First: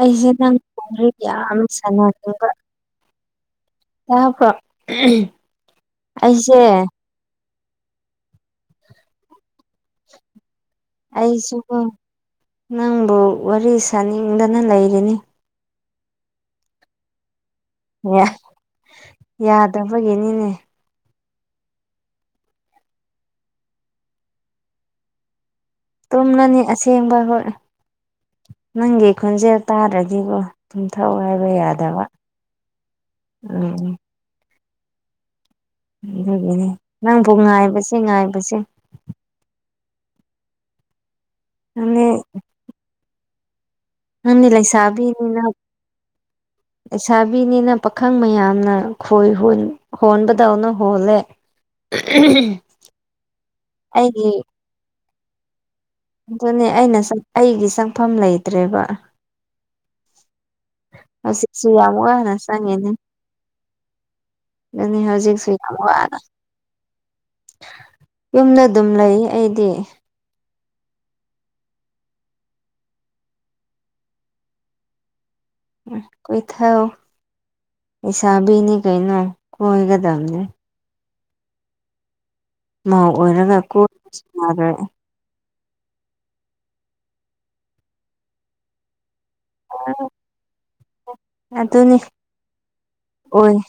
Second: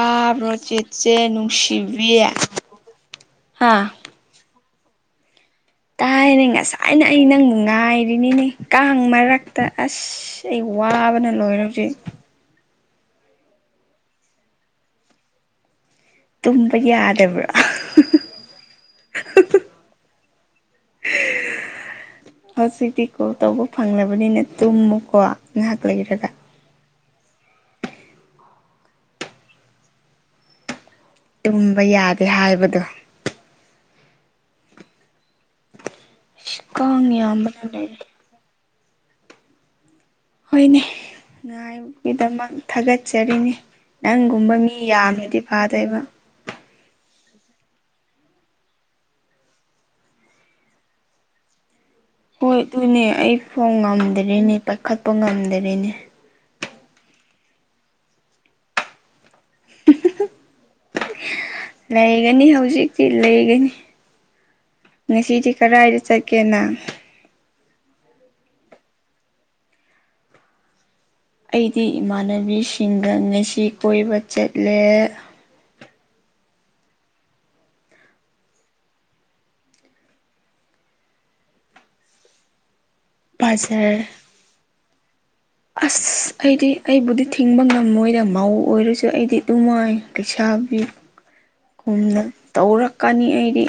ꯑꯩꯁꯦ ꯅꯪ ꯆꯦ ꯂꯥꯏꯔꯤꯛ ꯆꯦ ꯌꯥꯝ ꯅꯨꯡꯁꯤꯕꯤ ꯍꯥ ꯇꯕ꯭ꯔꯣ ꯇꯥꯏꯅꯦ ꯉꯁꯥꯏꯅ ꯑꯩ ꯅꯪꯕꯨ ꯉꯥꯏꯔꯤꯅꯤꯅꯦ ꯀꯥꯡ ꯃꯔꯛ ꯗ ꯑꯁ ꯑꯩ ꯋꯥꯕꯅ ꯑꯩꯁꯨꯀꯣ ꯂꯣꯏꯔꯁꯦ ꯅꯪꯕꯨ ꯋꯥꯔꯤ ꯁꯥꯅꯤꯡꯗꯅ ꯂꯩꯔꯤꯅꯤ ꯇꯨꯝꯕ ꯌꯥꯗꯕ꯭ꯔꯥ ꯌꯥ ꯌꯥꯗꯕꯒꯤꯅꯤꯅꯦ ꯍꯧꯖꯤꯛꯇꯤ ꯀꯣꯜ ꯇꯧꯕ ꯐꯪꯂꯕꯅꯤꯅ ꯇꯨꯝꯃꯨꯀꯣ ꯍꯥꯥꯛ ꯂꯩꯒꯦ ꯇꯨꯝꯅꯅꯤ ꯑꯁꯦꯡꯕ ꯍꯣꯏ ꯅꯪꯒꯤ ꯈꯣꯟꯖꯦꯜ ꯇꯥꯔ꯭ꯔꯗꯤꯕꯣ ꯇꯨꯝꯊꯧ ꯍꯥꯏꯕ ꯇꯨꯝꯕ ꯌꯥꯗꯕ ꯌꯥꯗꯦ ꯍꯥꯏꯕꯗꯣ ꯎꯝ ꯎꯝ ꯑꯗꯨꯒꯤꯅꯦ ꯀꯥꯡ ꯅꯪꯕꯨ ꯌꯥꯝꯕꯅ ꯉꯥꯏꯕꯁꯦ ꯂꯩꯔꯦ ꯉꯥꯏꯕꯁꯦ ꯍꯣꯏꯅꯦ ꯅꯪꯗꯤ ꯉꯥꯏꯕꯒꯤꯗꯃꯛ ꯊꯥꯒꯠꯆꯔꯤꯅꯤ ꯅꯪꯗꯤ ꯅꯪꯒꯨꯝꯕ ꯃꯤ ꯌꯥꯝꯅꯗꯤ ꯂꯩꯁꯥꯕꯤꯅꯤꯅ ꯐꯥꯗꯣꯏꯕ ꯂꯩꯁꯥꯕꯤꯅꯤꯅ ꯄꯥꯈꯪ ꯃꯌꯥꯝꯅ ꯈꯣꯏ ꯍꯨꯟ ꯈꯣꯟꯕꯗꯧꯅ ꯍꯣꯜꯂꯦ ꯍꯣꯏ ꯑꯗꯨꯅꯦ ꯑꯩ ꯐꯣꯟ ꯑꯩꯒꯤ ꯉꯝꯗꯔꯦꯅꯦ ꯄꯥꯏꯈꯠꯄ ꯉꯝꯗꯔꯦꯅꯦ ꯑꯗꯨꯅꯦ ꯑꯩꯅ ꯑꯩꯒꯤ ꯆꯪꯐꯝ ꯂꯩꯇ꯭ꯔꯦꯕ ꯍꯧꯖꯤꯛꯁꯨ ꯌꯥꯝ ꯋꯥꯅ ꯂꯩꯒꯅꯤ ꯆꯪꯉꯤꯅꯤ ꯍꯧꯖꯤꯛꯇꯤ ꯂꯩꯒꯅꯤ ꯑꯗꯨꯅꯤ ꯍꯧꯖꯤꯛꯁꯨ ꯉꯁꯤꯗꯤ ꯌꯥꯝ ꯀꯗꯥꯏꯗ ꯋꯥꯅ ꯆꯠꯀꯦꯅ ꯌꯨꯝꯗ ꯑꯗꯨꯝ ꯂꯩꯌꯦ ꯑꯩꯗꯤ ꯑꯩꯗꯤ ꯏꯃꯥꯟꯅꯕꯤꯁꯤꯡꯗ ꯉꯁꯤ ꯀꯣꯏꯕ ꯆꯠꯂꯦ ꯎ ꯀꯣꯏꯊꯧ ꯂꯩꯁꯥꯕꯤꯅꯤ ꯀꯩꯅꯣ ꯀꯣꯏꯒꯗꯕꯅꯦ ꯃꯧ ꯑꯣꯏꯔꯒ ꯕꯖꯥꯔ ꯀꯣꯏꯕꯁꯨ ꯌꯥꯔꯣꯏ ꯑꯁ ꯑꯩꯗꯤ ꯑꯩꯕꯨꯗꯤ ꯊꯤꯡꯕ ꯉꯝꯃꯣꯏꯗ ꯃꯧ ꯑꯣꯏꯔꯁꯨ ꯑꯩꯗꯤ ꯅꯨꯡꯉꯥꯏ ꯑꯗꯨꯅꯤ ꯂꯩꯩꯁꯥꯕꯤꯒꯨꯝꯅ ꯇꯧꯔꯛꯀꯅꯤ ꯑꯣꯏ ꯑꯩꯗꯤ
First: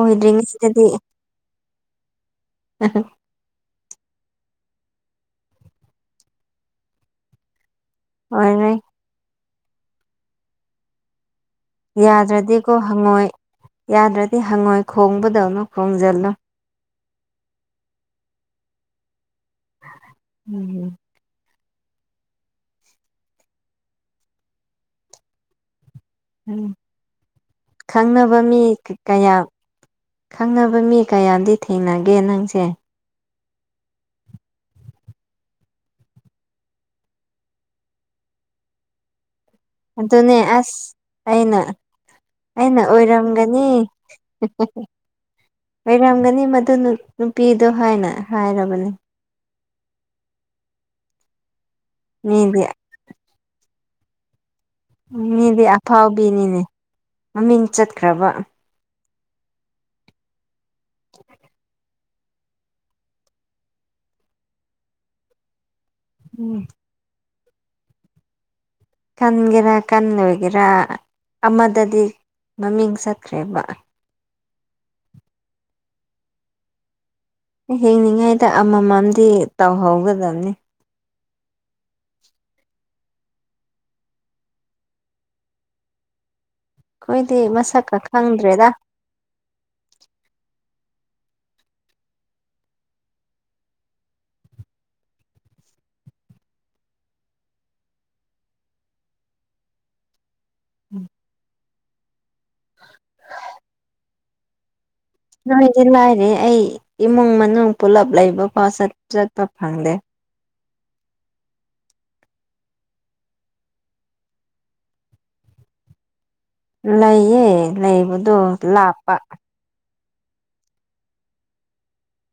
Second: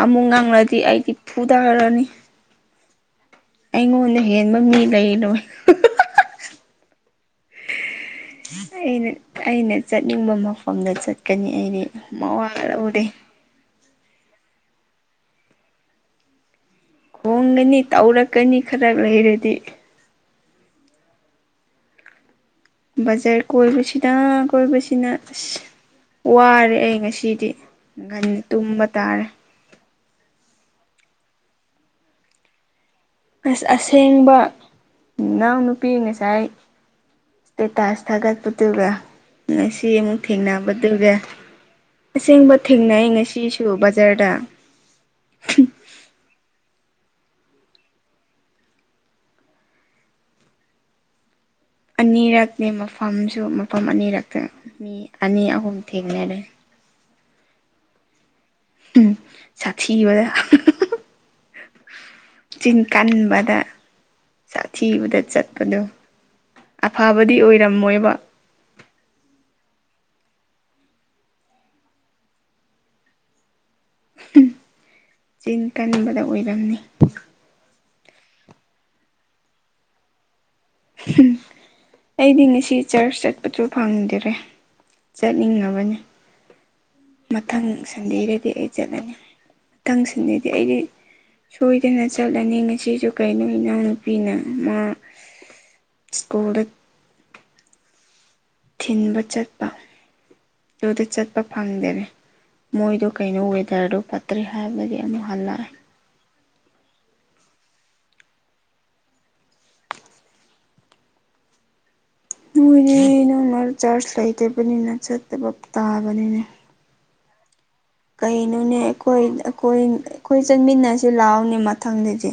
ꯑꯃꯨꯛ ꯉꯪꯂꯗꯤ ꯑꯩꯗꯤ ꯐꯨꯗꯔꯅꯤ ꯑ ꯍ ꯑꯩꯉꯣꯟꯗ ꯍꯦꯟꯕ ꯃꯤ ꯂꯩꯔꯣꯏ ꯑꯣꯏꯔꯣꯏ ꯑꯩꯅ ꯑꯩꯅ ꯆꯠꯅꯤꯡꯕ ꯃꯐꯝꯗ ꯆꯠꯀꯅꯤ ꯑꯩꯗꯤ ꯃꯋꯥ ꯌꯥꯗ꯭ꯔꯗꯤꯀꯣ ꯂꯧꯗꯦ ꯍꯪꯉꯣꯏ ꯌꯥꯗ꯭ꯔꯗꯤ ꯍꯪꯉꯣꯏ ꯈꯣꯡꯕꯗꯧꯅ ꯈꯣꯡꯖꯜꯂꯨ ꯈꯣꯡꯒꯅꯤ ꯇꯧꯔꯛꯀꯅꯤ ꯈꯔ ꯂꯩꯔꯗꯤ ꯎꯝ ꯕꯖꯥꯔ ꯀꯣꯏꯕꯁꯤꯅ ꯀꯣꯏꯕꯁꯤꯅ ꯑꯁ ꯎꯝ ꯋꯥꯔꯦ ꯑꯩ ꯉꯁꯤꯗꯤ ꯈꯪꯅꯕ ꯉꯟꯅꯥ ꯃꯤ ꯇꯨꯝꯕ ꯇꯥꯔꯦ ꯀꯌꯥ ꯈꯪꯅꯕ ꯃꯤ ꯀꯌꯥꯝꯗꯤ ꯊꯦꯡꯅꯒꯦ ꯅꯪꯁꯦ ꯑꯁ ꯑꯁꯦꯡꯕꯅꯥꯎ ꯅꯨꯄꯤ ꯉꯁꯥꯏ ꯏꯁꯇꯦꯇꯁ ꯊꯥꯒꯠꯄꯗꯨꯒ ꯉꯁꯤ ꯑꯃꯨꯛ ꯑꯗꯨꯅꯦ ꯑꯁ ꯊꯦꯡꯅꯕꯗꯨꯒ ꯑꯩꯅ ꯑꯁꯦꯡꯕ ꯑꯩꯅ ꯊꯦꯡꯅꯩ ꯉꯁꯤꯁꯨ ꯕꯖꯥꯔꯗ ꯂꯩꯔꯝꯒꯅꯤ ꯃꯗꯨ ꯅꯨꯄꯤꯗꯣ ꯍꯥꯏꯅ ꯍꯥꯏꯔꯕꯅꯦ ꯃꯤꯗꯤ ꯑꯅꯤꯔꯛꯅꯤ ꯃꯐꯝꯁꯨ ꯃꯐꯝ ꯑꯅꯤꯔꯛꯇ ꯃꯤ ꯑꯅꯤ ꯃꯤꯗꯤ ꯑꯍꯨꯝ ꯊꯦꯡꯅꯔꯦ ꯑꯐꯥꯎꯕꯤꯅꯤꯅꯦ ꯃꯃꯤꯡ ꯆꯠꯈ꯭ꯔꯕ ꯎꯝ ꯁꯥꯊꯤꯕꯗ [inaudible] ꯆꯤꯟ ꯀꯟꯕꯗ ꯁꯥꯊꯤꯕꯗ ꯆꯠꯄꯗꯣ ꯎꯝ ꯑꯐꯕꯗꯤ ꯑꯣꯏꯔꯝꯃꯣꯏꯕ ꯀꯟꯒꯦꯔꯥ ꯀꯟꯂꯣꯏꯒꯦꯔꯥ ꯑꯃꯗꯗꯤ ꯃꯃꯤꯡ ꯆꯠꯈ꯭ꯔꯦꯕ ꯆꯤꯟ ꯀꯟꯕꯗ ꯑꯣꯏꯔꯝꯅꯤ ꯍꯤꯡꯅꯤꯡꯉꯥꯏꯗ ꯑꯃꯃꯝꯗꯤ ꯇꯧꯍꯧꯒꯗꯕꯅꯤ ꯑꯩꯗꯤ ꯉꯁꯤ ꯆꯔꯆ ꯆꯠꯄꯁꯨ ꯐꯪꯗꯔꯦ ꯆꯠꯅꯤꯡꯉꯕꯅꯤ ꯑꯩꯈꯣꯏꯗꯤ ꯃꯊꯪ ꯃꯁꯛꯀ ꯁꯟꯗꯦꯗꯗꯤ ꯈꯪꯗ꯭ꯔꯦꯗ ꯑꯩ ꯆꯠꯂꯅꯤ ꯃꯊꯪ ꯁꯟꯗꯦꯗꯤ ꯑꯩꯗꯤ ꯁꯣꯏꯗꯅ ꯆꯠꯂꯅꯤ ꯉꯁꯤꯁꯨ ꯀꯩꯅꯣ ꯏꯅꯥꯎꯅꯨꯄꯤꯅ ꯃꯥ ꯁ꯭ꯀꯨꯜꯗ ꯊꯤꯟꯕ ꯆꯠꯄ ꯑꯗꯨꯗ ꯆꯠꯄ ꯐꯪꯗꯔꯦ ꯃꯣꯏꯗꯨ ꯀꯩꯅꯣ ꯋꯦꯗꯔꯗꯨ ꯐꯠ ꯇꯔ꯭ꯦ ꯍꯥꯏꯕꯗꯤ ꯑꯃ ꯍꯥꯏ ꯅꯣꯏꯗꯤ ꯂꯥꯏꯔꯦ ꯑꯩ ꯏꯃꯨꯡ ꯃꯅꯨꯡ ꯄꯨꯂꯞ ꯂꯩꯕꯐꯥꯎ ꯆꯠꯄ ꯐꯪꯗꯦ ꯅꯣꯏꯅꯤ ꯅꯣꯡ ꯃꯔꯛ ꯆꯔꯁ ꯂꯩꯇꯕꯅꯤꯅ ꯆꯠꯇꯕ ꯇꯥꯕꯅꯤꯅꯦ ꯂꯩꯌꯦ ꯂꯩꯕꯗꯣ ꯀꯩꯅꯣꯅꯦ ꯂꯥꯞꯄ ꯑꯩꯈꯣꯏ ꯑꯩꯈꯣꯏ ꯑꯩꯈꯣꯏ ꯆꯟꯃꯤꯟꯅꯁꯤ ꯂꯥꯛꯑꯣꯅꯦ ꯃꯊꯪꯗꯗꯤ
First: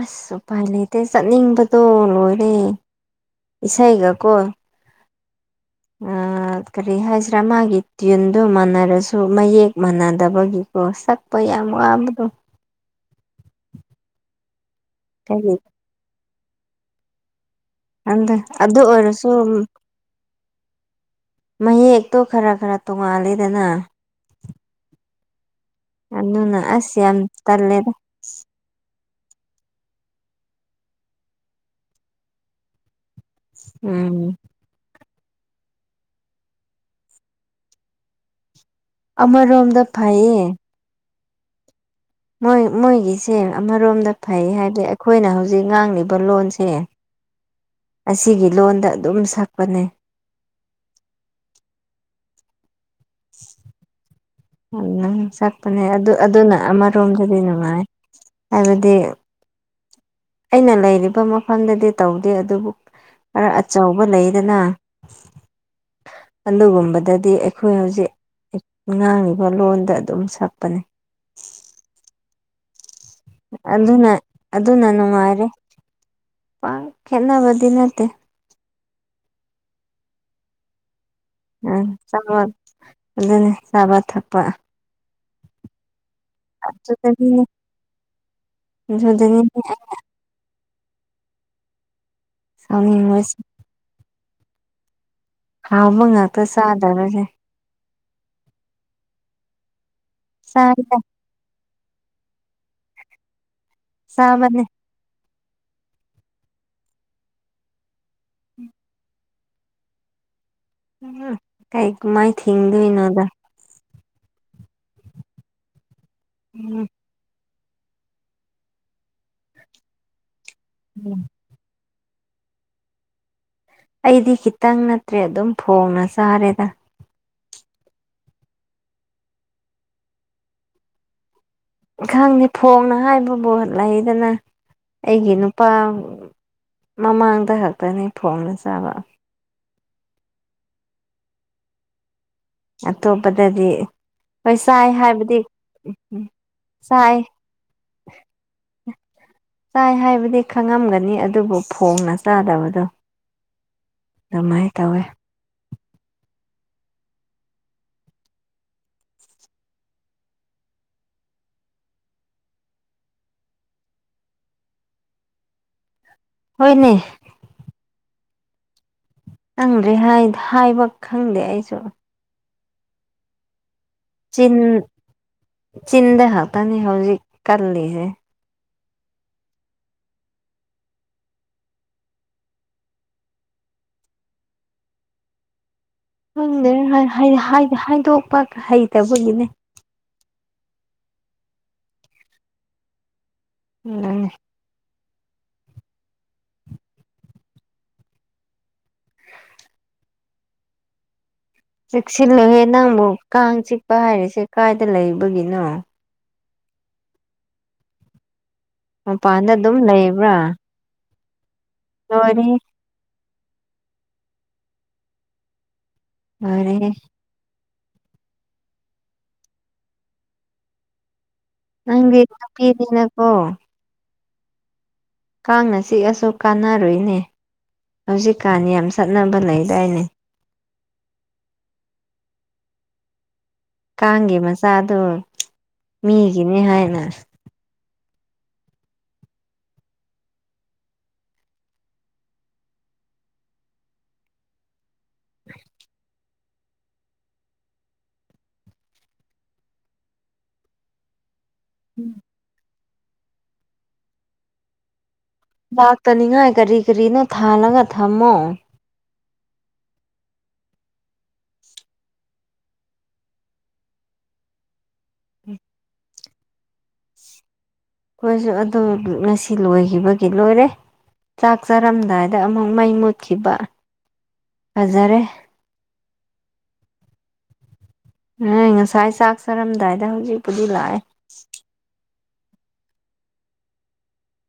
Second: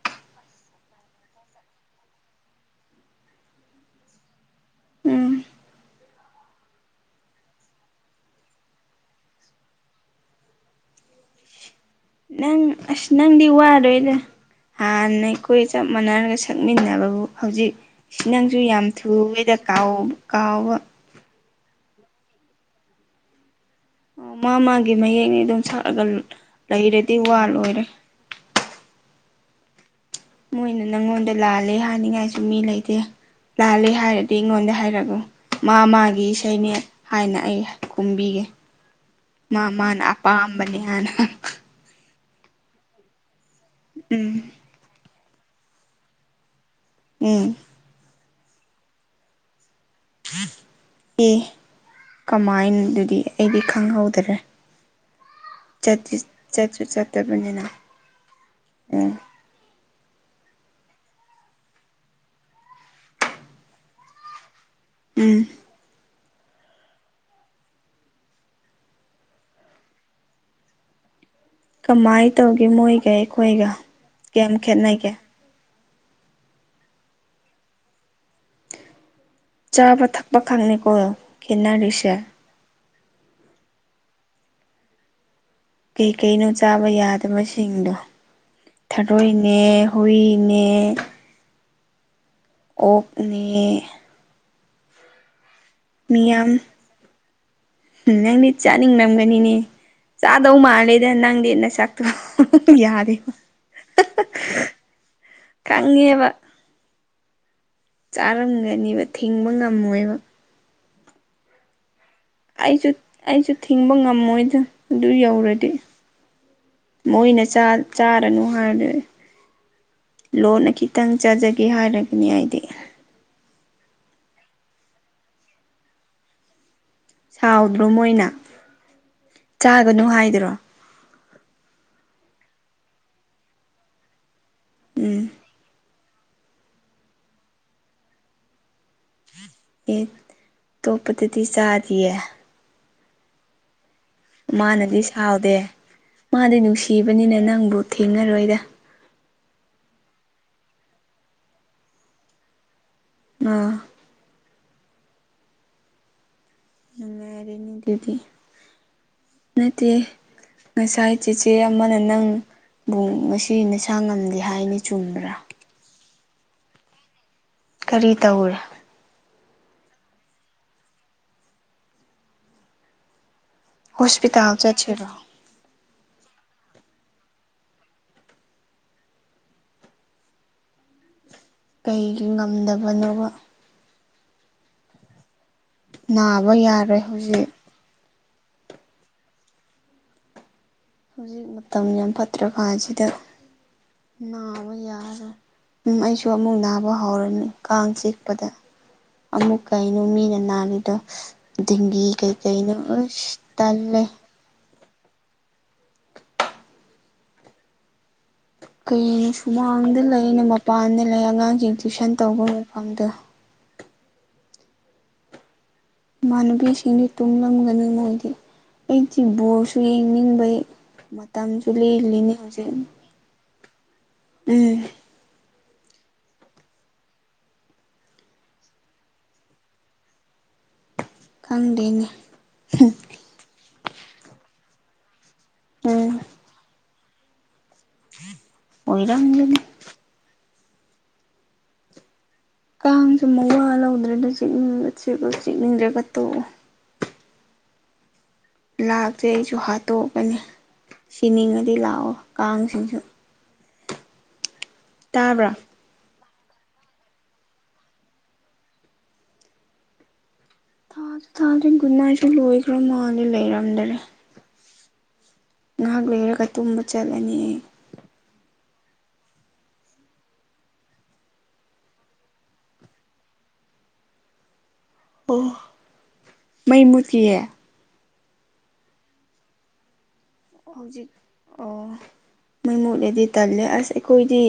ꯑꯁ ꯎꯄꯥꯏ ꯂꯩꯇꯦ ꯆꯠꯅꯤꯡꯕꯗꯣ ꯂꯣꯏꯔꯦ ꯏꯁꯩꯒ ꯀꯣ ꯎꯝ ꯀꯔꯤ ꯍꯥꯏꯁꯤꯔꯥ ꯃꯥꯒꯤ ꯇ꯭ꯋꯨꯟꯗꯨ ꯃꯥꯟꯅꯔꯁꯨ ꯃꯌꯦꯛ ꯃꯥꯟꯅꯗꯕꯒꯤ ꯑꯣ ꯁꯛꯄ ꯌꯥꯝ ꯋꯥꯕꯗ ꯅꯪ ꯑꯁ ꯅꯪꯗꯤ ꯋꯥꯔꯣꯏꯗ ꯍꯥꯟꯅꯩ ꯀꯔꯤ ꯀꯣꯏ ꯆ ꯃꯥꯟꯅꯔꯒ ꯁꯛꯃꯤꯟꯅꯕꯕꯨ ꯍꯧꯖꯤꯛ ꯁꯤ ꯈꯪꯗꯦ ꯅꯪꯁꯨ ꯑꯗꯨ ꯌꯥꯝ ꯑꯣꯏꯔꯁꯨ ꯊꯨꯡꯗ ꯀꯥꯎꯕ ꯀꯥꯎꯕ ꯃꯌꯦꯛꯇꯣ ꯈꯔ ꯈꯔ ꯇꯣꯡꯉꯥꯂꯦꯗꯅ ꯑꯣ ꯃꯥ ꯃꯥꯒꯤ ꯃꯌꯦꯛꯅꯤ ꯑꯗꯨꯝ ꯁꯥꯛꯂꯒ ꯑꯗꯨꯅ ꯑꯁ ꯂꯩꯔꯗꯤ ꯌꯥꯝ ꯋꯥꯂꯣꯏꯔꯦ ꯇꯜꯂꯦꯗ ꯃꯣꯏꯅ ꯅꯪꯉꯣꯟꯗ ꯂꯥꯜꯂꯦ ꯍꯥꯏꯅꯤꯡꯉꯥꯏꯁꯨ ꯃꯤ ꯂꯩꯇꯦ ꯂꯥꯜꯂꯦ ꯎꯝ ꯍꯥꯏꯔꯗꯤ ꯑꯩꯉꯣꯟꯗ ꯍꯥꯏꯔꯒꯣ ꯃꯥ ꯃꯥꯒꯤ ꯏꯁꯩꯅꯦ ꯍꯥꯏꯅ ꯑꯩ ꯀꯨꯝꯕꯤꯒꯦ ꯃꯥ ꯑꯃꯔꯣꯝꯗ ꯃꯥꯅꯦ ꯐꯩꯌꯦ ꯑꯄꯥꯝꯕꯅꯦꯌꯥꯅ ꯃꯣꯏ ꯃꯣꯏꯒꯤꯁꯦ ꯑꯃꯔꯣꯝꯗ ꯎꯝ ꯐꯩ ꯍꯥꯏꯕꯗꯤ ꯑꯩꯈꯣꯏꯅ ꯍꯧꯖꯤꯛ ꯉꯥꯡꯂꯤꯕ ꯂꯣꯟꯁꯦ ꯎꯝ ꯑꯁꯤꯒꯤ ꯂꯣꯟꯗ ꯑꯗꯨꯝ ꯁꯛꯄꯅꯦ ꯑꯦ ꯀꯃꯥꯏꯅ ꯑꯗꯨꯗꯤ ꯑꯩꯗꯤ ꯈꯪꯍꯧꯗꯔꯦ ꯝ ꯁꯛꯄꯅꯦ ꯆꯠꯇꯤ ꯑꯗꯨꯅ ꯆꯠꯁꯨ ꯑꯃꯔꯣꯝꯗꯗꯤ ꯆꯠꯇꯕꯅꯤꯅ ꯅꯨꯡꯉꯥꯏ ꯍꯥꯏꯕꯗꯤ ꯎꯝ ꯑꯩꯅ ꯂꯩꯔꯤꯕ ꯃꯐꯝꯗꯗꯤ ꯇꯧꯗꯦ ꯑꯗꯨꯕꯨ ꯈꯔ ꯑꯆꯧꯕ ꯂꯩꯗꯅ ꯎꯝ ꯑꯗꯨꯒꯨꯝꯕꯗꯗꯤ ꯑꯩꯈꯣꯏ ꯍꯧꯖꯤꯛ ꯉꯥꯡꯉꯤꯕ ꯂꯣꯟꯗ ꯑꯗꯨꯝ ꯁꯛꯄꯅꯦ ꯀꯃꯥꯏ ꯇꯧꯒꯦ ꯃꯣꯏꯒꯩ ꯑꯗꯨꯅ ꯑꯗꯨꯅ ꯅꯨꯡꯉꯥꯏꯔꯦ ꯄꯥꯛ ꯈꯦꯠꯅꯕꯗꯤ ꯅꯠꯇꯦ ꯆꯥꯕ ꯊꯛꯄ ꯈꯪꯅꯤꯀꯣ ꯎꯝ ꯈꯦꯠꯅꯔꯤꯁꯦ ꯆꯥꯕ ꯐꯖꯅꯤ ꯆꯥꯕ ꯊꯛꯄ ꯀꯩꯀꯩꯅꯣ ꯆꯥꯕ ꯑꯗꯨꯗꯒꯤꯅꯤ ꯌꯥꯗꯕꯁꯤꯡꯗꯣ ꯊꯗꯣꯏꯏꯅꯦ ꯑꯗꯨꯗꯒꯤꯅꯤ ꯍꯨꯏꯅꯦ ꯁꯥꯎꯅꯤꯡꯕꯁꯦ ꯑꯣꯛꯅꯤ ꯍꯥꯎ ꯃꯉꯥꯛꯇ ꯃꯤꯌꯥꯝ ꯆꯗꯔꯁꯦ ꯅꯪꯗꯤ ꯆꯥꯅꯤꯡ ꯅꯝꯒꯅꯤꯅꯦ ꯆꯥꯗꯧ ꯆꯥꯏꯗ ꯃꯥꯜꯂꯦꯗꯅ ꯅꯪꯗꯤ ꯅ ꯁꯛ ꯇꯨ ꯌꯥꯗ ꯁꯥꯃꯅꯤ ꯀꯪꯉꯦꯕ ꯆꯥꯔꯝꯒꯅꯦꯕ ꯊꯤꯡꯕ ꯉꯝꯃꯣꯏꯕ ꯎꯝ ꯀꯥꯏ ꯃꯥꯥꯏ ꯑꯩꯁꯨ ꯑꯩꯁꯨ ꯊꯤꯡꯕ ꯉꯝꯃꯣꯏꯗ ꯑꯗꯨ ꯌꯧꯔꯗꯤ ꯎꯝ ꯃꯣꯏꯅ ꯆꯥꯔꯅꯨ ꯍꯥꯏꯔ ꯂꯣꯟꯅ ꯈꯤꯇꯪ ꯆꯥꯖꯒꯦ ꯍꯥꯏꯔꯒꯅꯤ ꯑꯩꯗꯤ ꯑꯩꯗꯤ ꯈꯤꯇꯪ ꯅꯠꯇ꯭ꯔꯦ ꯑꯗꯨꯝ ꯐꯣꯡꯅ ꯆꯥꯔꯦꯗ ꯁꯥꯎꯗ꯭ꯔꯣ ꯃꯣꯏꯅ ꯆꯥꯒꯅꯨ ꯍꯥꯏꯗ꯭ꯔꯣ ꯈꯪꯅꯤꯦ ꯐꯣꯡꯅ ꯍꯥꯏꯕꯕꯨ ꯂꯩꯗꯅ ꯎꯝ ꯑꯩꯒꯤ ꯅꯨ ꯂꯨꯄꯥ ꯃꯃꯥꯡꯗ ꯈꯛꯇꯅꯤ ꯐꯣꯝꯅ ꯆꯥꯕ ꯑꯦ ꯇꯣꯞꯄꯗꯗꯤ ꯆꯥꯗꯌꯦ ꯑꯇꯣꯞꯄꯗꯗꯤ ꯍꯣꯏ ꯆꯥꯏ ꯃꯥꯅꯗꯤ ꯍꯥꯏꯕꯗꯤ ꯁꯥꯎꯗꯦ ꯃꯥꯗꯤ ꯆꯥꯏ ꯅꯨꯡꯁꯤꯕꯅꯤꯅ ꯅꯪꯕꯨ ꯊꯦꯡꯅꯔꯣꯏꯗ ꯆꯥꯏ ꯍꯥꯏꯕꯗꯤ ꯈꯪꯉꯝꯒꯅꯤ ꯑꯗꯨꯕꯨ ꯐꯣꯡꯅ ꯆꯥꯗꯕꯗꯣ ꯑ ꯑꯗꯨꯃꯥꯏꯅ ꯇꯧꯋꯦ ꯑꯔꯅꯤ ꯗꯤꯗꯤ ꯅꯠꯇ ꯉꯁꯥꯏ ꯆꯤꯆꯦ ꯑꯃꯅ ꯅꯪ ꯕꯨꯡ ꯉꯁꯤ ꯅꯁꯥ ꯉꯝꯗꯦ ꯍꯥꯏꯅ ꯆꯨꯝꯕ꯭ꯔꯥ ꯍꯣꯏꯅꯦ ꯀꯔꯤ ꯇꯧꯔꯦ ꯅꯪꯗ꯭ꯔꯦ ꯍꯥꯏꯕ ꯈꯪꯗꯦ ꯑꯩꯁꯨ ꯍꯣꯁꯄꯤꯇꯥꯜ ꯆꯤꯟ ꯆ ꯁꯤꯔꯣ ꯆꯤꯟꯗ ꯍꯥꯇꯥꯅꯤ ꯍꯧꯖꯤꯛ ꯀꯜꯂꯤꯁꯦ ꯀꯩꯒꯤ ꯉꯝꯗꯕꯅꯣꯕ ꯅꯥꯕ ꯌꯥꯔꯣꯏ ꯍꯧꯖꯤꯛ ꯈꯪꯗꯦꯗꯤ ꯍꯥꯏꯗꯣꯛꯄ ꯍꯩꯇꯕꯒꯤꯅꯦ ꯍꯧꯖꯤꯛ ꯃꯇꯝ ꯌꯥꯝ ꯐꯠꯇ꯭ꯔꯀꯥꯁꯤꯗ ꯅꯥ [unintelligible] ꯎꯝ ꯑꯩꯁꯨ ꯑꯃꯨꯛ ꯅꯥꯕ ꯍꯧꯔꯅꯤ ꯀꯥꯡ ꯆꯤꯛꯄꯗ ꯑꯃꯨꯛ ꯀꯩꯅꯣ ꯃꯤꯅ ꯅꯥꯔꯤꯗꯣ ꯗꯦꯡꯒꯤ ꯀꯩ ꯆꯤꯛꯁꯤꯜꯂꯨꯍ‌ꯦ ꯀꯩꯅꯣ ꯅꯪꯕꯨ ꯑꯁ ꯀꯥꯡ ꯆꯤꯛꯄ ꯇꯜꯂꯦ ꯍꯥꯏꯔꯤꯁꯦ ꯀꯥꯏꯗ ꯂꯩꯕꯒꯤꯅꯣ ꯀꯩꯅꯣ ꯃꯄꯥꯟꯗ ꯑꯗꯨꯝ ꯁꯨꯃꯥꯡꯗ ꯂꯩꯕ꯭ꯔꯥ ꯂꯩꯅ ꯃꯄꯥꯟꯗ ꯂꯩ ꯑꯉꯥꯡꯁꯤꯡ ꯇꯨꯏꯁꯟ ꯇꯧꯕ ꯂꯣꯏꯔꯦꯍꯦ ꯃꯐꯝꯗꯣ ꯃꯥꯟꯕꯤ ꯂꯣꯏꯔꯦꯍꯦ ꯁꯃꯤ ꯇꯨꯡꯂꯝꯒꯅꯤ ꯃꯣꯏꯗꯤ ꯑꯩꯗꯤ ꯕꯣꯜꯁꯨ ꯌꯦꯡꯅꯤꯡꯕꯩ ꯇꯝꯆꯨꯂꯤ ꯂꯤꯅꯤ ꯍꯧꯖꯤꯦ ꯑꯣ ꯎꯝ ꯀꯥꯡꯅ ꯆꯤꯛꯑꯁꯨ ꯀꯥꯟꯅꯔꯨꯏꯅꯦ ꯍꯧꯖꯤꯛꯀꯥꯟꯅꯤ ꯌꯥꯝ ꯆꯠꯅꯕ ꯂꯩꯗꯥꯏꯅꯦ ꯈꯪꯗꯦꯅꯤ ꯀꯥꯡꯒꯤ ꯃꯆꯥꯗꯨ ꯎꯝ ꯃꯤꯒꯤꯅꯤ ꯍꯥꯏꯅ ꯑꯣꯏ ꯂꯒꯅꯤ ꯀꯥꯡꯁꯨ ꯃꯧꯋꯥ ꯂꯧꯗ꯭ꯔꯦꯗ ꯆꯤꯛꯅꯤꯡꯉꯒ ꯆꯤꯛꯑꫭ ꯆꯤꯛꯅꯤꯡꯗ꯭ꯔꯒ ꯇꯣꯛꯑꯣ ꯂꯥꯛꯇ꯭ꯔ‌ꯦ ꯑꯩꯁꯨ ꯍꯥꯠꯇꯣꯛꯀꯅꯤ ꯁꯤꯅꯤꯡꯉꯗꯤ ꯂꯥꯛꯑꯣ ꯀꯥꯡꯁꯤꯡꯁꯨ ꯇꯥꯕ꯭ꯔꯥ ꯂꯥꯛꯇꯅꯤꯉꯥꯏ ꯀꯔꯤ ꯀꯔꯤꯅꯣ ꯊꯥꯜꯂꯒ ꯊꯝꯃꯣ ꯊꯥ ꯊꯥꯗꯦ ꯒꯨꯗ ꯅꯥꯏꯠꯁꯨ ꯂꯣꯏꯈ꯭ꯔ ꯃꯥꯜꯜꯂꯤꯦ ꯂꯩꯔꯝꯗꯔꯦ ꯉꯥꯏꯍꯥꯛ ꯂꯩꯔꯒ ꯇꯨꯝꯕ ꯆꯠꯂꯅꯤ ꯑꯩꯈꯣꯏꯁꯨ ꯑꯗꯨ ꯉꯁꯤ ꯂꯣꯏꯈꯤꯕꯒꯤ ꯂꯣꯏꯔꯦ ꯆꯥꯛ ꯆꯥꯔꯝꯗꯥꯏꯗ ꯑꯃꯨꯛ ꯃꯩ ꯃꯨꯠꯈꯤꯕ ꯐꯖꯔꯦ ꯃꯩ ꯃꯨꯀꯤꯌꯦ ꯍ ꯉꯁꯥꯏ ꯆꯥꯛ ꯆꯥꯔꯝꯗꯥꯏꯗ ꯍꯧꯖꯤꯛ ꯍꯧꯖꯤꯛ ꯃꯩ ꯃꯣꯠꯂꯗꯤ ꯇꯜꯂꯦ ꯑꯁ ꯑꯩꯈꯣꯏꯗꯤ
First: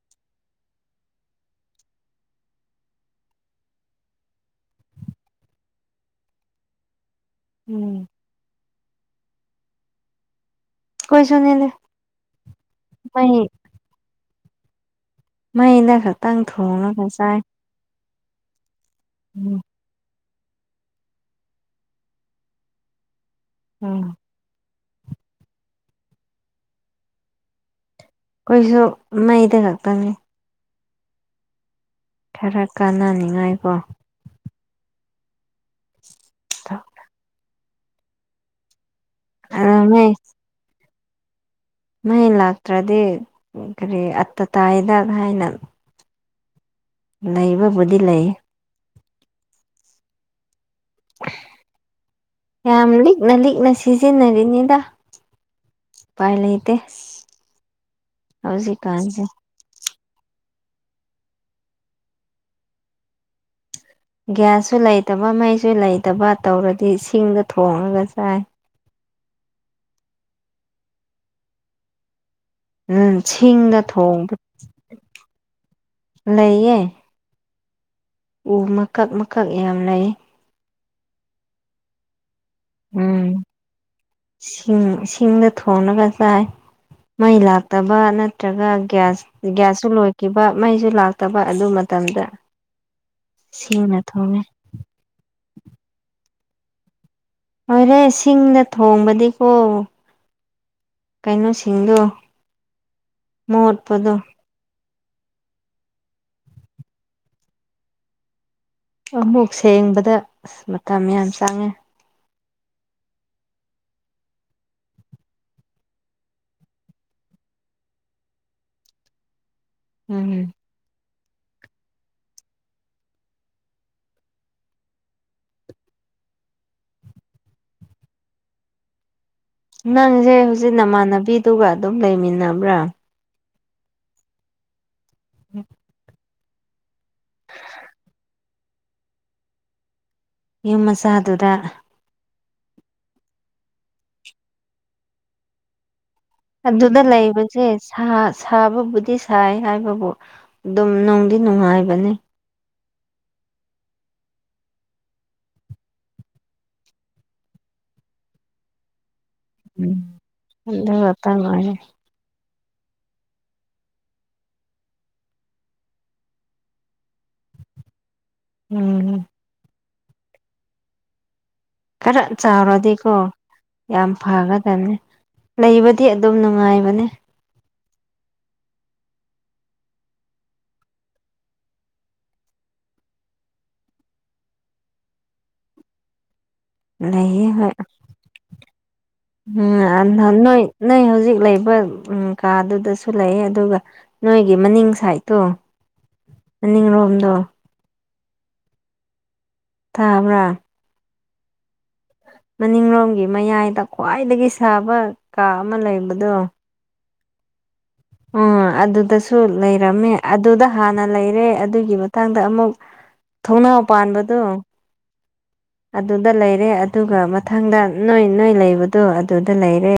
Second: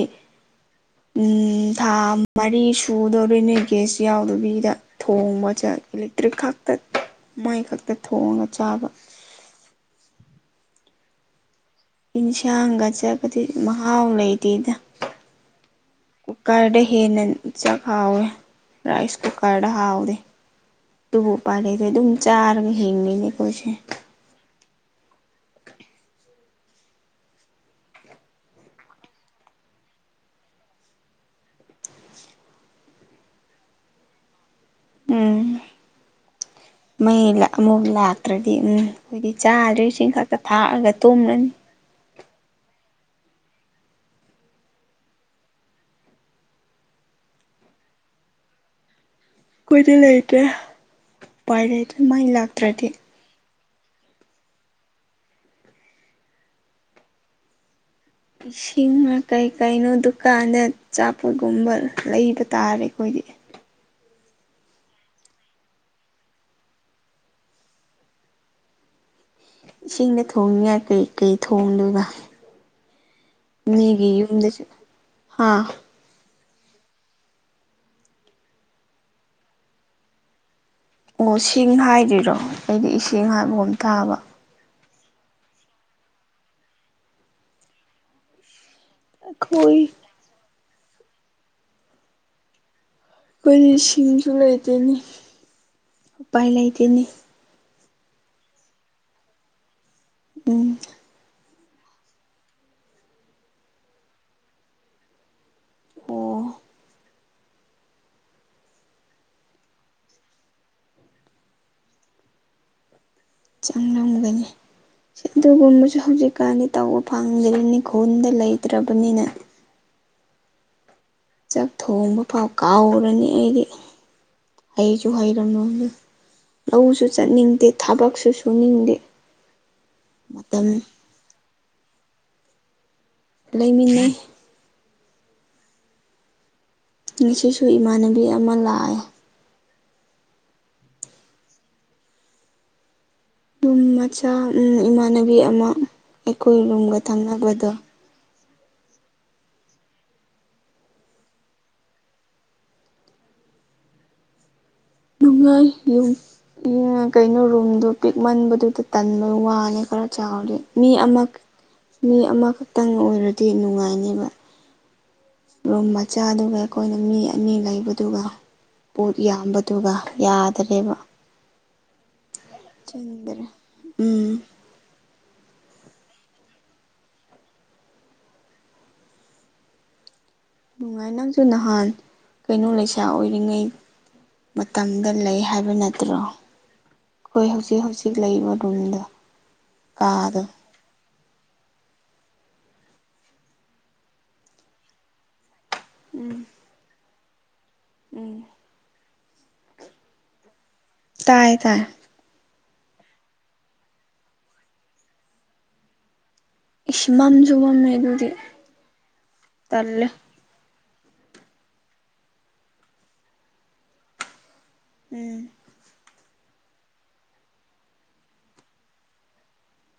[inaudible] ꯊꯥ ꯃꯔꯤ ꯁꯨꯗꯧꯔꯤ ꯅꯣꯏ ꯒꯦꯁ ꯌꯥꯎꯗꯕꯤꯗ ꯊꯣꯡꯕ ꯆꯠ ꯇ꯭ꯔꯤꯛꯈꯥꯛꯇ ꯃꯣꯏ ꯈꯛꯇ ꯎꯝ ꯊꯣꯡꯉꯒ ꯆꯥꯕ ꯀꯣꯏꯁꯨꯅꯅꯦꯦ ꯏꯟꯁꯥꯡꯒ ꯆꯠꯄꯗꯤ ꯃꯍꯥꯎ ꯂꯩꯇꯦꯗ ꯃꯩꯅ ꯈꯛꯇꯪ ꯀꯨꯀꯔꯗ ꯊꯣꯡꯉꯒ ꯍꯦꯟꯅ ꯆꯥꯏ ꯆꯥꯛ ꯍꯥꯎꯑꯦ ꯔꯥꯏꯁ ꯎꯝ ꯀꯨꯀꯔꯗ ꯍꯥꯎꯗꯦ ꯇꯨꯕꯨ ꯎꯄꯥꯏ ꯂꯩꯇꯦ ꯑꯗꯨꯝ ꯆꯥꯔꯒ ꯍꯤꯡꯉꯤꯅꯦ ꯀꯣꯁꯦ [unintelligible] ꯈꯣꯏꯁꯨ ꯃꯩꯗ ꯈꯛꯇꯪꯅꯤ ꯈꯔ ꯀꯥꯟꯅꯅꯤꯉꯥꯏꯀꯣ ꯎꯝ ꯃꯩ ꯂꯛ ꯑꯃꯨꯛ ꯂꯥꯛꯇ꯭ꯔꯗꯤ ꯎꯝ ꯑꯩꯈꯣꯏꯗꯤ ꯆꯥꯗ꯭ꯔꯦ ꯃꯩ ꯏꯁꯤꯡ ꯈꯛꯇ ꯊꯥꯛꯑꯒ ꯇꯨꯝꯂꯅꯤ ꯃꯩ ꯂꯥꯛꯇ꯭ꯔꯗꯤ ꯀꯔꯤ ꯑꯠꯇ ꯇꯥꯏꯗ ꯍꯥꯏꯅ ꯅꯩꯕꯕꯨꯗꯤ ꯂꯩ ꯀꯣꯏꯗꯤ ꯂꯩꯇ꯭ꯔꯦ ꯄꯥꯏ ꯂꯩꯇ꯭ꯔꯦ ꯃꯥꯏ ꯂꯥꯛꯇ꯭ꯔꯗꯤ ꯅ ꯂꯤꯛꯅ ꯁꯤꯖꯤꯟꯅꯔꯤꯅꯤꯗ ꯎꯄꯥꯏ ꯂꯩꯇꯦ ꯏꯁꯤꯡꯅ ꯍꯧꯖꯤꯛꯀꯥꯟꯁꯦ ꯀꯥꯏ ꯀꯩꯅꯣ ꯗꯨꯀꯥꯟꯗ ꯆꯥꯄꯣꯠꯀꯨꯝꯕ ꯂꯩꯕ ꯇꯥꯔꯦ ꯑꯩꯈꯣꯏꯗꯤ ꯒ꯭ꯌꯥꯁꯁꯨ ꯂꯩꯇꯕ ꯃꯩꯁꯨ ꯂꯩꯇꯕ ꯇꯧꯔꯗꯤ ꯁꯤꯡꯗ ꯊꯣꯡꯉꯒ ꯆꯥꯏ ꯏꯁꯤꯡꯗ ꯊꯣꯡꯉꯥꯏ ꯀꯔꯤ ꯀꯩ ꯊꯣꯡꯗꯨꯢꯕ ꯎꯝ ꯁꯤꯡꯗ ꯊꯣꯡꯕ ꯌꯨꯝꯗꯁꯨ ꯍꯥ ꯂꯩꯌꯦ ꯎ ꯃꯀꯛ ꯃꯀꯛ ꯌꯥꯝ ꯂꯩ ꯑꯣ ꯁꯤꯡ ꯍꯥꯏꯗꯣꯏꯔꯣ ꯑꯩꯗꯤ ꯎꯝ ꯏꯁꯤꯡ ꯍꯥꯏꯕꯒꯨꯝ ꯇꯥꯕ ꯁꯤꯡ ꯁꯤꯡꯗ ꯊꯣꯡꯉꯒ ꯆꯥꯏ ꯃꯩ ꯂꯥꯛꯇꯕ ꯅ ꯇ꯭ꯔꯒ ꯒ꯭ꯌꯥꯁ ꯑꯩꯈꯣꯏ ꯒ꯭ꯌꯥꯁꯁꯨ ꯂꯣꯏꯈꯤꯕ ꯃꯩꯁꯨ ꯂꯥꯛꯇꯕ ꯑꯗꯨ ꯃꯇꯝꯗ ꯈꯣꯏꯗꯤ ꯁꯤꯡꯅ ꯁꯤꯡꯖꯨ ꯊꯣꯡꯉꯦ ꯂꯩꯇꯦꯅꯦ ꯎꯄꯥꯏ ꯂꯩꯇꯦꯅꯦ ꯍꯣꯏꯔꯦ ꯁꯤꯡꯗ ꯊꯣꯡꯕꯗꯤꯀꯣ ꯎꯝ ꯀꯩꯅꯣꯁꯤꯡꯗꯣ ꯃꯣꯠꯄꯗꯣ ꯑꯣ ꯑꯃꯨꯛ ꯁꯦꯡꯕꯗ ꯑꯁ ꯃꯇꯝ ꯌꯥꯝ ꯆꯪꯉꯦ ꯆꯪꯂꯝꯒꯅꯤ ꯑꯗꯨꯒꯨꯝꯕꯁꯨ ꯍꯧꯖꯤꯛꯀꯥꯟꯗꯤ ꯇꯧꯕ ꯐꯪꯗ꯭ꯔꯤꯅꯤ ꯈꯨꯨꯟꯗ ꯂꯩꯇ꯭ꯔꯕꯅꯤꯅ ꯉꯥꯅꯤ ꯆꯥꯛ ꯊꯣꯡꯕ ꯐꯥꯎ ꯀꯥꯎꯔꯅꯤ ꯑꯩꯗꯤ ꯍꯩꯁꯨ ꯍꯩꯔꯝꯂꯣꯏꯅꯤ ꯂꯧꯁꯨ ꯆꯠꯅꯤꯡꯗꯦ ꯊꯕꯛꯁꯨ ꯁꯨꯅꯤꯡꯗꯦ ꯅꯪꯖꯦ ꯃꯇꯝ ꯍꯧꯖꯤꯛ ꯅꯃꯥꯟꯅꯕꯤꯗꯨꯒ ꯑꯗꯨꯝ ꯂꯩꯃꯤꯟꯅꯕ꯭ꯔꯥ ꯂꯩꯃꯤꯟꯅꯩ [unintelligible] ꯉꯁꯤꯁꯨ ꯏꯃꯥꯟꯅꯕꯤ ꯑꯃ ꯂꯥꯛꯑꯦ ꯌꯨꯝ ꯃꯆꯥꯗꯨꯗ ꯔꯨꯝ ꯃꯆꯥ ꯎꯝ ꯏꯃꯥꯟꯅꯕꯤ ꯑꯃ ꯑꯩꯈꯣꯏ ꯔꯨꯝꯒ ꯑꯗꯨꯗ ꯊꯪꯅꯕꯗꯣ ꯂꯩꯕꯁꯦ ꯁꯥ ꯁꯥ ꯕꯕꯨꯗꯤ ꯁꯥꯏ ꯍꯥꯏꯕꯕꯨ ꯑꯗꯨꯝ ꯅꯨꯡꯗꯤ ꯅꯨꯡꯉꯥꯏꯕꯅꯤ ꯅꯨꯡꯉꯥꯏ ꯌꯨꯝ ꯎꯝ ꯀꯩꯅꯣ ꯔꯨꯝꯗꯣ ꯄꯤꯛꯃꯟꯕꯗꯨꯗ ꯇꯟꯕ ꯋꯥꯅꯤ ꯎꯝ ꯈꯔ ꯆꯥꯎꯔꯗꯤ ꯃꯤ ꯑꯗꯨ ꯑꯃ ꯈꯛꯇꯪ ꯑꯣꯏꯔꯦ ꯃꯤ ꯑꯃꯈꯛꯇꯪ ꯑꯣꯏꯔꯗꯤ ꯅꯨꯡꯉꯥꯏꯅꯦꯕ ꯔꯨꯝ ꯃꯆꯥꯗꯨꯒ ꯑꯩꯈꯣꯏꯅ ꯃꯤ ꯑꯅꯤ ꯂꯩꯕꯗꯨꯒ ꯎꯝ ꯄꯣꯠ ꯌꯥꯝꯕ ꯗꯨꯒ ꯌꯥꯗꯔꯦꯕ ꯈꯔꯥ ꯆꯥꯎꯔꯗꯤꯀꯣ ꯆꯟꯗ꯭ꯔꯦ ꯌꯥꯝ ꯎꯝ ꯐꯒ ꯗꯝꯅꯤ ꯂꯩꯕꯗꯤ ꯑꯗꯨꯝ ꯅꯨꯡꯉꯥꯏꯕꯅꯦ ꯅꯨꯡꯉꯥꯏ ꯅꯪꯁꯨ ꯅꯍꯥꯟ ꯀꯩꯅꯣ ꯂꯩꯁꯥ ꯑꯣꯏꯔꯤꯉꯩ ꯃꯇꯝꯗ ꯂꯩ ꯍꯥꯏꯕ ꯅꯠꯇ꯭ꯔꯣ ꯂꯩꯌꯦ ꯑꯩꯈꯣꯏ ꯍꯣꯏ ꯍꯧꯖꯤꯛ ꯍꯧꯖꯤꯛ ꯂꯩꯕ ꯔꯨꯝꯗꯣ ꯀꯥꯗꯣ [unintelligible] ꯅꯣꯏ ꯅꯣꯏ ꯍꯧꯖꯤꯛ ꯂꯩꯕ ꯎꯝ ꯀꯥ ꯑꯗꯨꯗꯁꯨ ꯂꯩ ꯑꯗꯨꯒ ꯅꯣꯏꯒꯤ ꯃꯅꯤꯡ ꯁꯥꯏꯠꯇꯣ ꯎꯝ ꯃꯅꯤꯡꯂꯣꯝꯗꯣ ꯎꯝ ꯊꯥꯕ꯭ꯔꯥ ꯇꯥꯏꯌꯦ ꯇꯥꯏ ꯃꯅꯤꯡꯂꯣꯝꯒꯤ ꯃꯌꯥꯏꯗ ꯈ꯭ꯋꯥꯏꯗꯒꯤ ꯁꯥꯕ ꯀꯥ ꯑꯃ ꯂꯩꯕꯗꯣ ꯏꯁ ꯃꯝꯁꯨ ꯃꯝꯃꯦ ꯑꯗꯨ ꯎꯝ ꯑꯗꯨꯗꯁꯨ ꯂꯩꯔꯝꯃꯦ ꯑꯗꯨꯗ ꯍꯥꯟꯅ ꯂꯩꯔꯦ ꯑꯗꯨꯒꯤ ꯃꯇꯥꯡꯗ ꯑꯃꯨꯛ ꯊꯣꯡꯅꯥꯎ ꯄꯥꯟꯕꯗꯨꯣ ꯎꯝ ꯑꯗꯨꯗ ꯂꯩꯔꯦ ꯑꯗꯨꯒ ꯃꯊꯪꯗ ꯅꯣꯏ ꯅꯣꯏ ꯂꯩꯕꯗꯣ ꯑꯗꯨꯗ ꯂꯩꯔꯦ